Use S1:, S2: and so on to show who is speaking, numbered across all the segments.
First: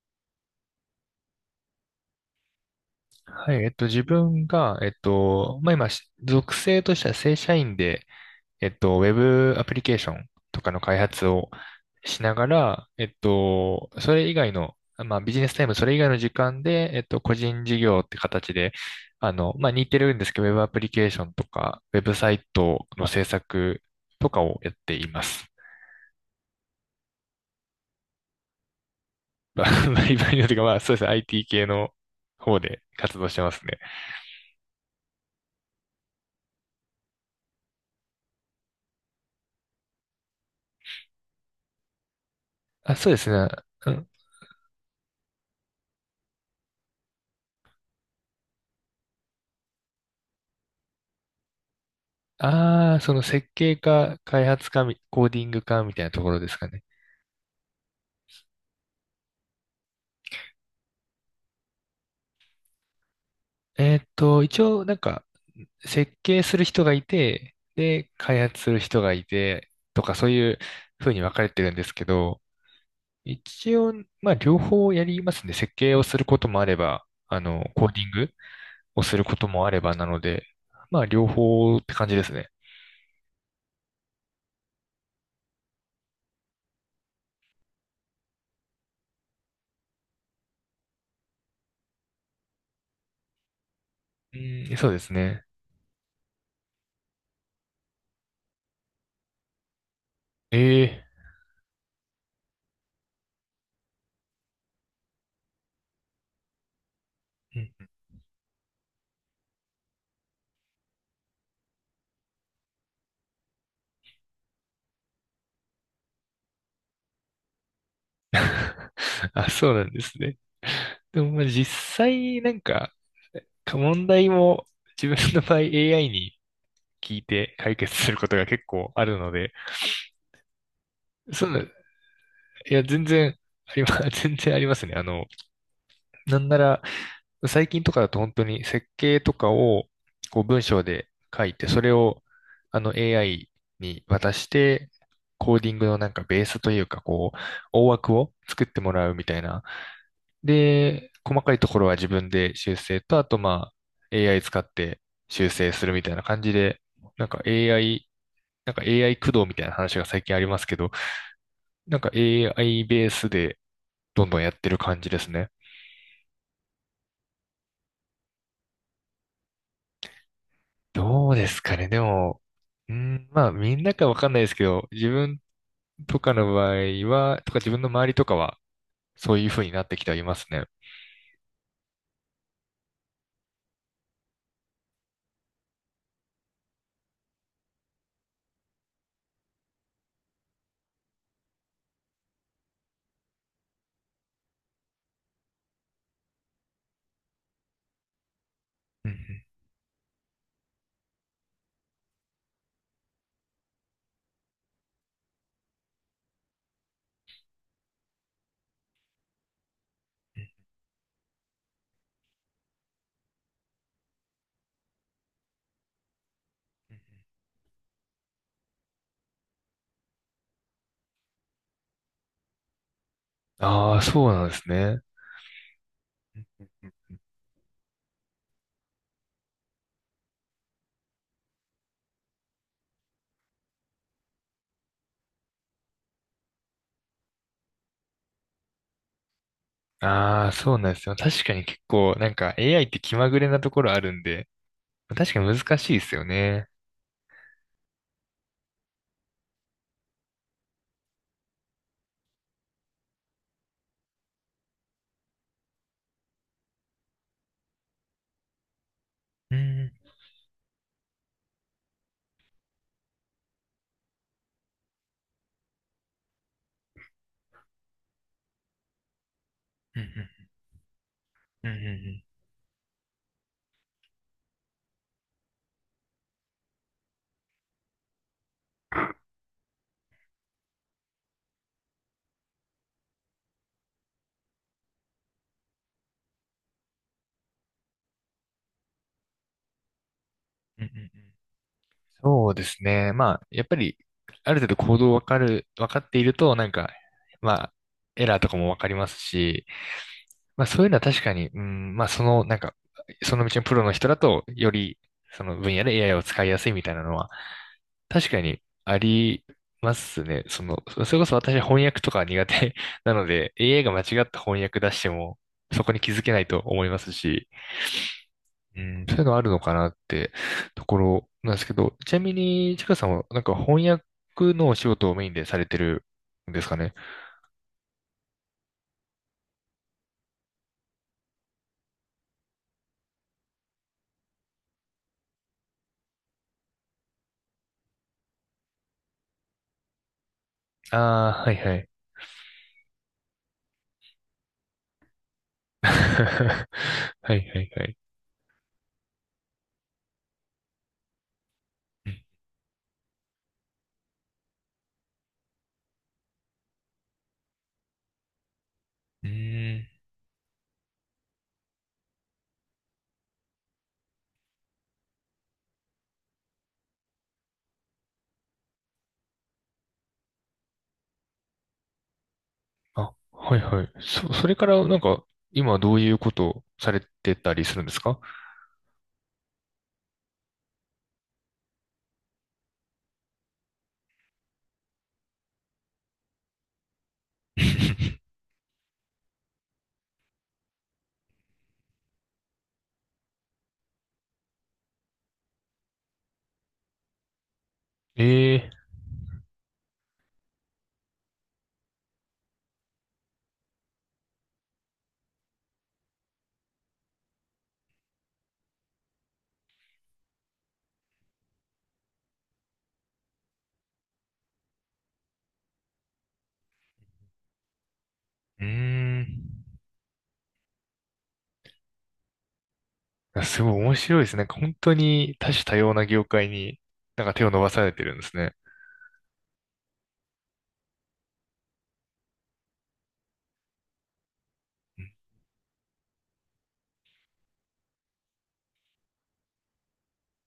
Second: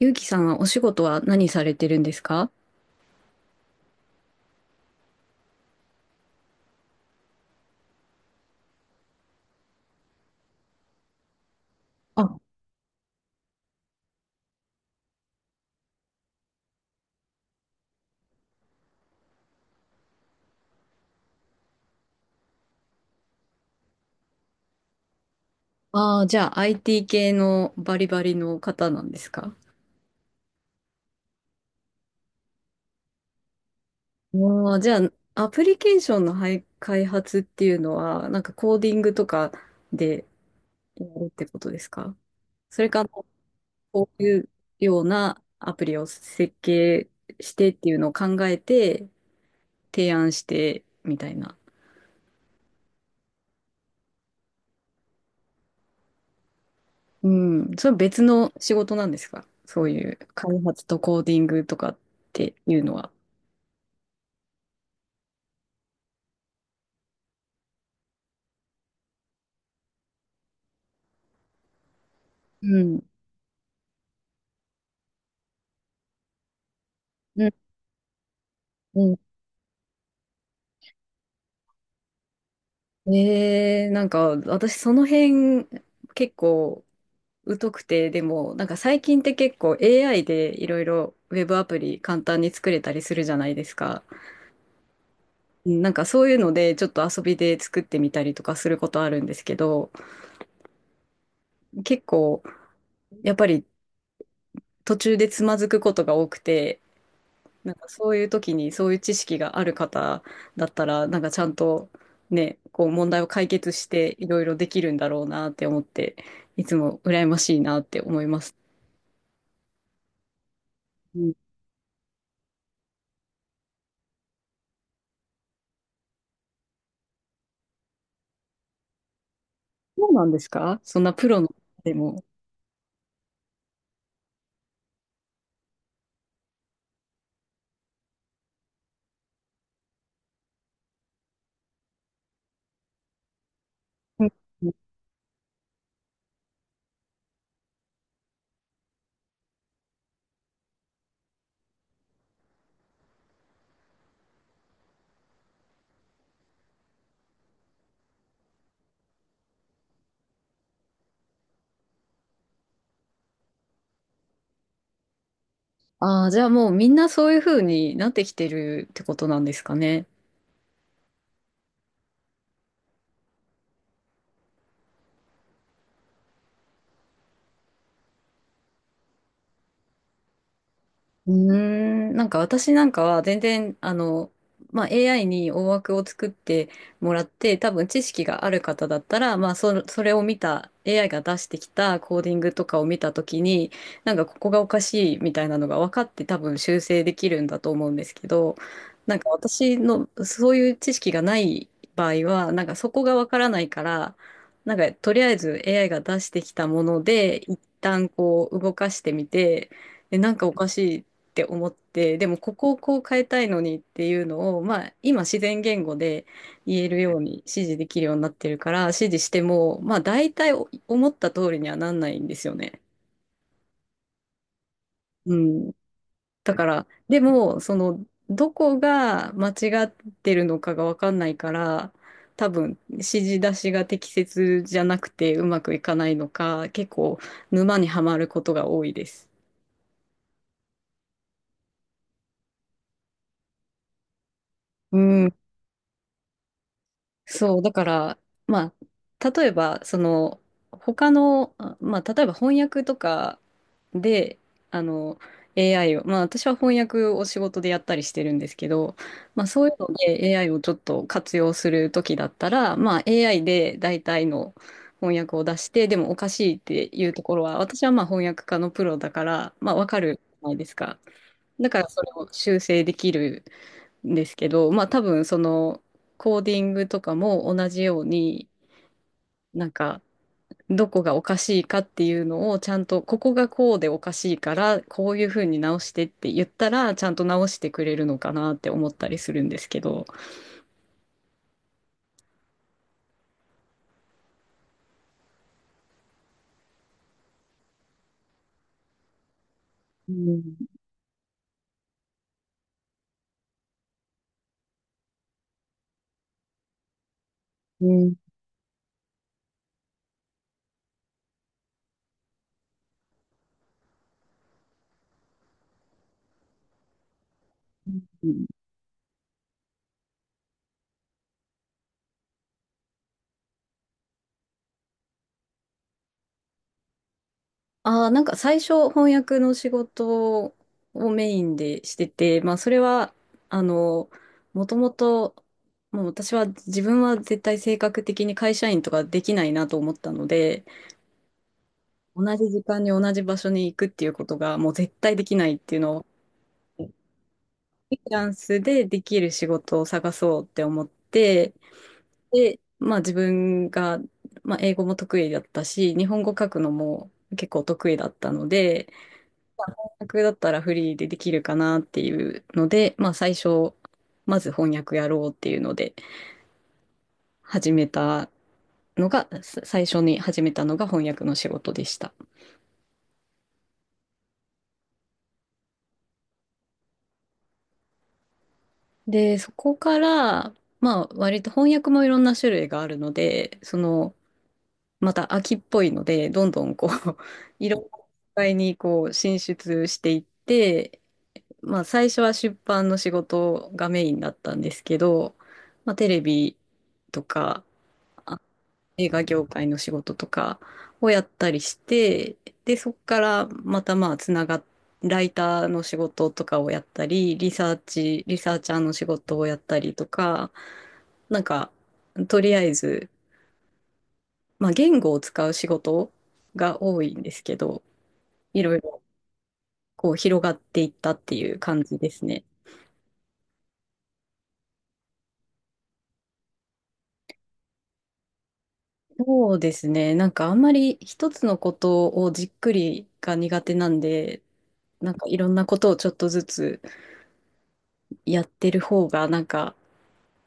S1: ゆうきさんはお仕事は何されてるんですか？
S2: はい、自分が、まあ、今、し属性としては正社員で、ウェブアプリケーションとかの開発をし
S1: あ、
S2: ながら、それ以外の、まあ、ビジネスタイム、それ以外の時間で、個人事業って形で、あの、まあ、似てるんですけど、ウェブアプリケーションとか、ウェブサイトの制作とかをやっています。
S1: じゃあ IT 系のバリバリの方なんですか？
S2: バリバリのと いうか、まあ、そうですね、IT 系の方で活動してますね。
S1: ああ、じゃあアプリケーションのはい開発っていうのは、なんかコーディングとかでやるってことですか？それ
S2: あ、
S1: か、
S2: そうで
S1: こ
S2: すね。
S1: ういうようなアプリを設計してっていうのを考えて提案してみたいな。
S2: ああ、その設計か開発かみコーディングかみたいなところですかね。
S1: うん、それは別の仕事なんですか、そういう開発とコーディングとかっていうのは。
S2: 一応なんか設計する人がいて、で、開発する人がいて、とかそういう風に分かれてるんですけど、
S1: うん。
S2: 一応、まあ両方やりますね。設計をすることもあれば、あ
S1: うん、
S2: の、コーディングをす
S1: う
S2: ることもあればなので、まあ両方って感じですね。
S1: なんか私その辺結構疎くて、でもなんか最近って結構 AI でいろいろウェブアプリ簡単に作れたりするじゃないですか。
S2: うん、そうですね。
S1: うん、なんかそういうのでちょっと遊びで作ってみたりとかすることあるんですけど、
S2: ええ。
S1: 結構やっぱり途中でつまずくことが多くて、
S2: うん。
S1: なんかそういう時にそういう知識がある方だったら、なんかちゃんとね、こう問題を解決していろいろできるんだろうなって思って、いつも羨ましいなって思い ます。
S2: あ、そうなんですね。
S1: う
S2: でも、
S1: ん、
S2: まあ、実際、なんか、か問題も自分の場合 AI に聞いて解決することが結構あるので、
S1: そうなんですか、そんなプロ
S2: そ
S1: の
S2: う
S1: 方
S2: なん、い
S1: でも。
S2: や、全然ありま、全然ありますね。あの、なんなら、最近とかだと本当に設計とかをこう文章で書いて、それをあの AI に
S1: うん、
S2: 渡して、コーディングのなんかベースというか、こう、大枠を作ってもらうみたいな。で、細かいところは自分で修正と、あとまあ AI 使って修正するみたいな感じで、なんか AI、なんか AI 駆動みたいな話が最近ありますけど、なんか AI ベースでどんどんやってる感じですね。
S1: ああ、じゃあもうみんなそういうふうになってきてるってことなんですかね。
S2: どうですかね。でも、うん、まあ、みんなかわかんないですけど、自分とかの場合は、とか自分の周りとかは、そういう風になってきてはいますね。
S1: うーん、なんか私なんかは全然、まあ、AI に大枠を作ってもらって、多分知識がある方だったら、まあ、それを見た、AI が出してきたコーディングとかを見たときに、なんかここがおかしいみたいなのが分かって多分修正できるんだと思うんですけど、
S2: うんう
S1: なんか
S2: ん
S1: 私のそういう知識がない場合は、なんかそこが分からないから、なんかとりあえず AI が出してきたもので、一旦こう動かしてみて、なん
S2: う
S1: か
S2: ん
S1: おかしいって思って、でもここをこう変えたいのにっていうのを、まあ、今自然言語で言え
S2: うん。
S1: るように指示できるようになってるから指示しても、まあ、大体お思った通りにはなんないんですよね。
S2: ああ、そうなんですね。
S1: うん、
S2: うん
S1: だ
S2: う
S1: から
S2: んうん。
S1: でもそのどこが間違ってるのかが分かんないから、多分指示出しが適切じゃなくてうまくいかないのか、結構沼にはまることが多いです。
S2: ああ、そうなんですよ。確かに結構、なんか AI って気まぐれなところあるんで、
S1: う
S2: 確
S1: ん、
S2: かに難しいですよね。
S1: そう、だから、まあ、例えば、その、他の、まあ、例えば翻訳とかで、あの、AI を、まあ、私は翻訳を仕事でやったりしてるんですけど、まあ、
S2: う
S1: そういうの
S2: ん
S1: で AI をちょっと活用するときだったら、まあ、AI で大体の翻訳を出して、でもおかしいっていうところは、私はまあ、翻訳家のプロだから、まあ、わか
S2: う
S1: るじ
S2: ん
S1: ゃないですか。
S2: う
S1: だ
S2: んう
S1: か
S2: んう
S1: ら、それ
S2: ん
S1: を修正できるんですけど、まあ多分そのコーディングとかも同じように、なんかどこがおかしいかっていうのをちゃんと、ここがこうでおかしいから、こういうふうに直してって言ったら、ちゃんと直してくれるのかなって思ったりするんですけど。
S2: うんうんうんうん。そうですね。まあ、やっぱり、ある程度行動わかっていると、なんか、まあ、エラーとかもわかりますし、
S1: うん、
S2: まあそういうのは確かに、うん、まあその、なんか、その道のプロの人だと、より、その分野で AI を使いやすいみたいなのは、
S1: うん、
S2: 確かにありますね。その、それこそ私は翻訳とか苦手 なので、AI が間違った翻訳出しても、そこに気づけないと思いますし、うん、そういうのあるのかなってところなんですけど、ちなみに、ちかさんは、なんか翻訳のお仕事をメインでされてるんですかね。
S1: ああ、なんか最初翻訳の仕事をメインでしてて、まあそれは、あの、もともと、もう私は自分は絶対性格的に会社員とかできないなと思ったので、
S2: ああー、はいはい。
S1: 同じ時間に同じ場所に行くっていうことがもう絶対できないっていう のを、フ
S2: はいはいはい。
S1: リーランスでできる仕事を探そうって思って、で、まあ自分が、まあ英語も得意だったし、日本語書くのも結構得意だったので、
S2: うん。
S1: 訳だったらフリーでできるかなっていうので、まあ最初、まず翻訳やろうっていうので始めたのが、最初に始めたのが翻訳の仕事でした。
S2: あ、はいはい。それからなんか、今どういうことをされてたりするんですか？
S1: で、そこから、まあ割と翻訳もいろんな種類があるので、その、また秋っぽいので、どんどんこう、いろんな世 界にこう進出していって、まあ最初は出版の仕事がメインだったんですけど、まあテレビとか、
S2: ええ
S1: 映画業界の仕事とかをやったりして、で、そこからまたまあつながっライターの仕事とかをやったり、リサーチャーの仕事をやったりとか、なんか、とりあえず、まあ言語を使う仕事が多いんですけど、い
S2: ー。う
S1: ろいろ
S2: ーん。
S1: こう広がっていったっていう感じですね。
S2: あ、すごい面白いですね。なんか本当に多種多様な業界になんか手を伸ばされてるんですね。
S1: そうですね。なんかあんまり一つのことをじっくりが苦手なんで、なんかいろんなことをちょっとずつやってる方がなんか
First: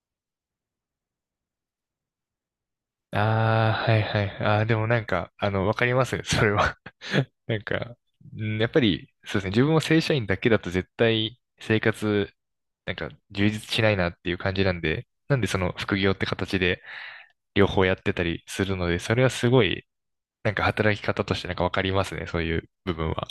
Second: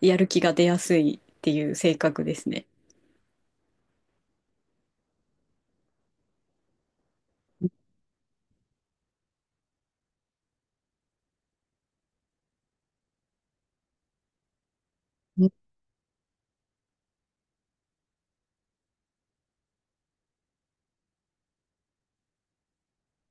S1: やる気が出やすいっていう性格ですね。
S2: ああ、はいはい。ああ、でもなんか、あの、わかりますね、それは。なんか、うんやっぱり、そうですね、自分も正社員だけだと絶対生活、なんか充実しないなっていう感じなんで、なんでその副業って形で両方やってたりするので、それはすごい、なんか働き方としてなんかわかりますね、そういう部分は。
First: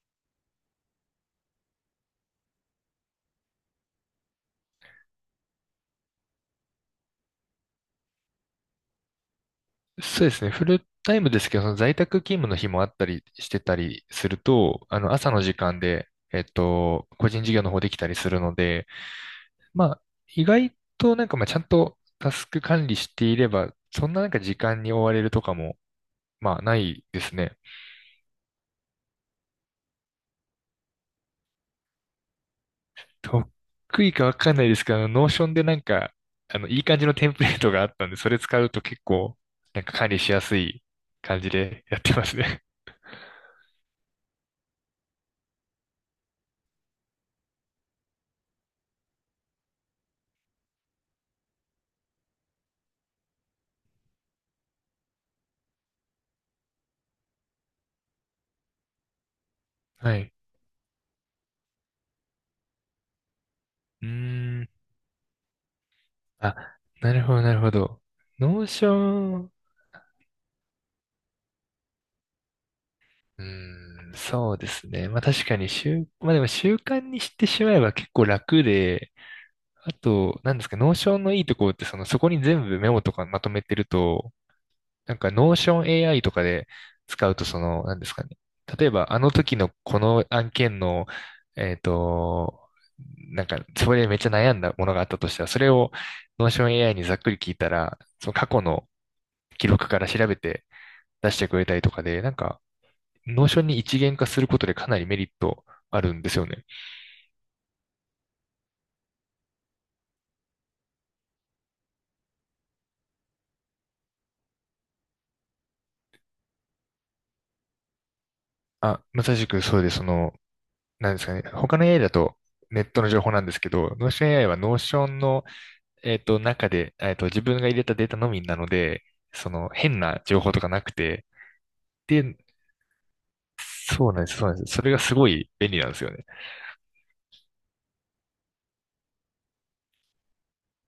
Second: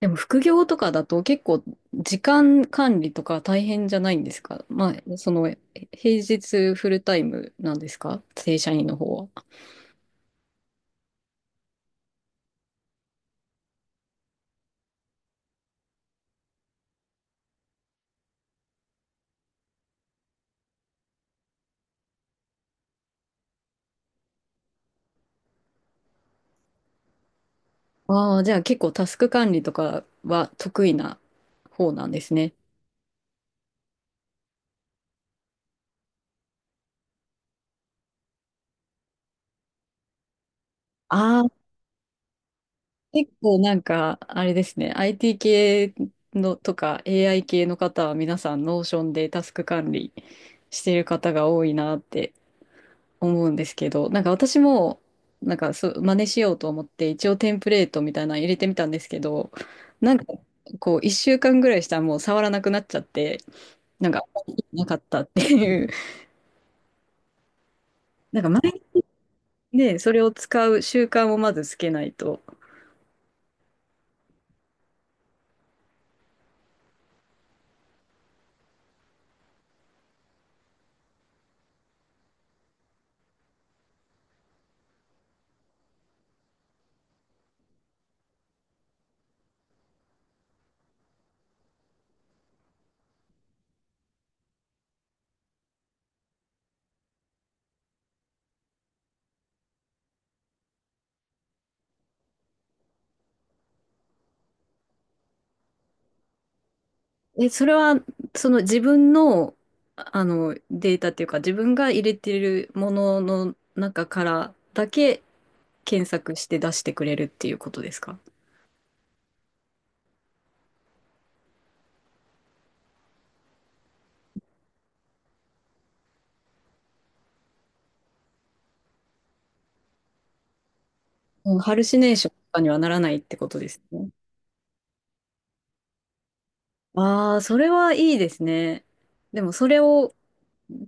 S1: でも副業とかだと結構時間管理とか大変じゃないんですか？まあ、その、平日フルタイムなんですか、正社員の方は。
S2: そうですね、フルタイムですけど、その在宅勤務の日もあったりしてたりすると、あの、朝の時間で、個人事業の方できたりするので、まあ、意外となんかまあちゃんとタスク管理していれば、そんななんか時間に追われるとかも、まあないですね。
S1: ああ、じゃあ結構タスク管理とかは得意な方なんですね。
S2: 得意かわかんないですけど、あの、ノーションでなんか、あの、いい感じのテンプレートがあったんで、それ使うと結構、なんか管理しやすい
S1: あ
S2: 感
S1: あ、
S2: じでやってますね。
S1: 結構なんか、あれですね、IT 系のとか AI 系の方は皆さんノーションでタスク管理してる方が多いなって思うんですけど、なんか私も、なんかそう、真似しようと思って、一応テンプレートみたいなの入れてみたんですけど、な
S2: は
S1: んか、
S2: い。
S1: こう、1週間ぐらいしたらもう触らなくなっちゃって、
S2: う
S1: なんか、あんまり
S2: ーん。
S1: 意味なかったっていう。
S2: あ、なるほど、なるほど。
S1: なんか前
S2: ノーション、
S1: にね、それを使う習慣をまずつけないと。
S2: うーん、そうですね。まあ確かに、まあでも習慣にしてしまえば結構楽で、あと、なんですか、ノーションのいいところって、その、そこに全部メモとかまとめてると、なんか、ノーション AI とかで使うと、その、なんですかね。例えば、あの時のこの案件の、えっと、なんか、それでめっちゃ悩んだものがあったとしたら、それをノーション AI にざっくり聞いたら、その過去の記録から調べて出してくれたりとかで、なんか、ノーションに一元化することでかなりメリットあるんですよね。
S1: え、それは、その自分の、あの、データっていうか、自分が入れてるものの中からだけ検索して出してくれるっていうことですか？
S2: あ、まさしくそうで、その、なんですかね。他の AI だとネットの情報なんですけど、ノーション AI はノーションの中で、自分が入れたデータのみなので、その、変な情報とかなくて、
S1: うん、ハルシネーション
S2: で、
S1: とかにはならないってことですね。
S2: そうなんです、そうなんです。それがすごい便利なんですよね。
S1: ああ、それはいいですね。でもそれを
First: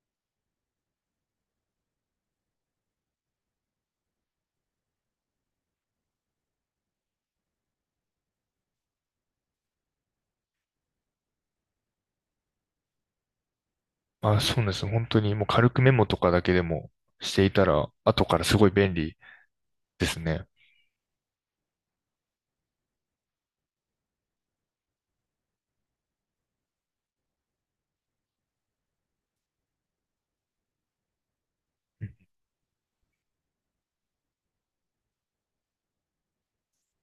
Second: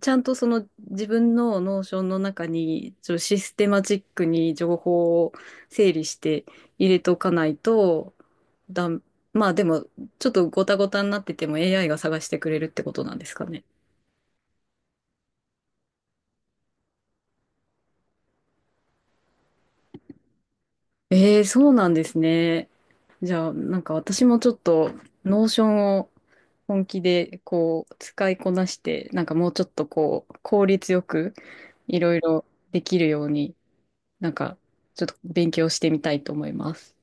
S1: ちゃんとその自分のノーションの中にちょっとシステマチックに情報を整理して入れとかないとだん、まあでもちょっとごたごたになってても AI が探してくれるってことなんですかね。
S2: あ、そうなんです。本当にもう軽くメモとかだけでもしていたら、後からすごい便利ですね。
S1: ええ、そうなんですね。じゃあなんか私もちょっとノーションを本気でこう使いこなしてなんかもうちょっとこう効率よくいろいろできるようになんか、ちょっと勉強してみたいと思います。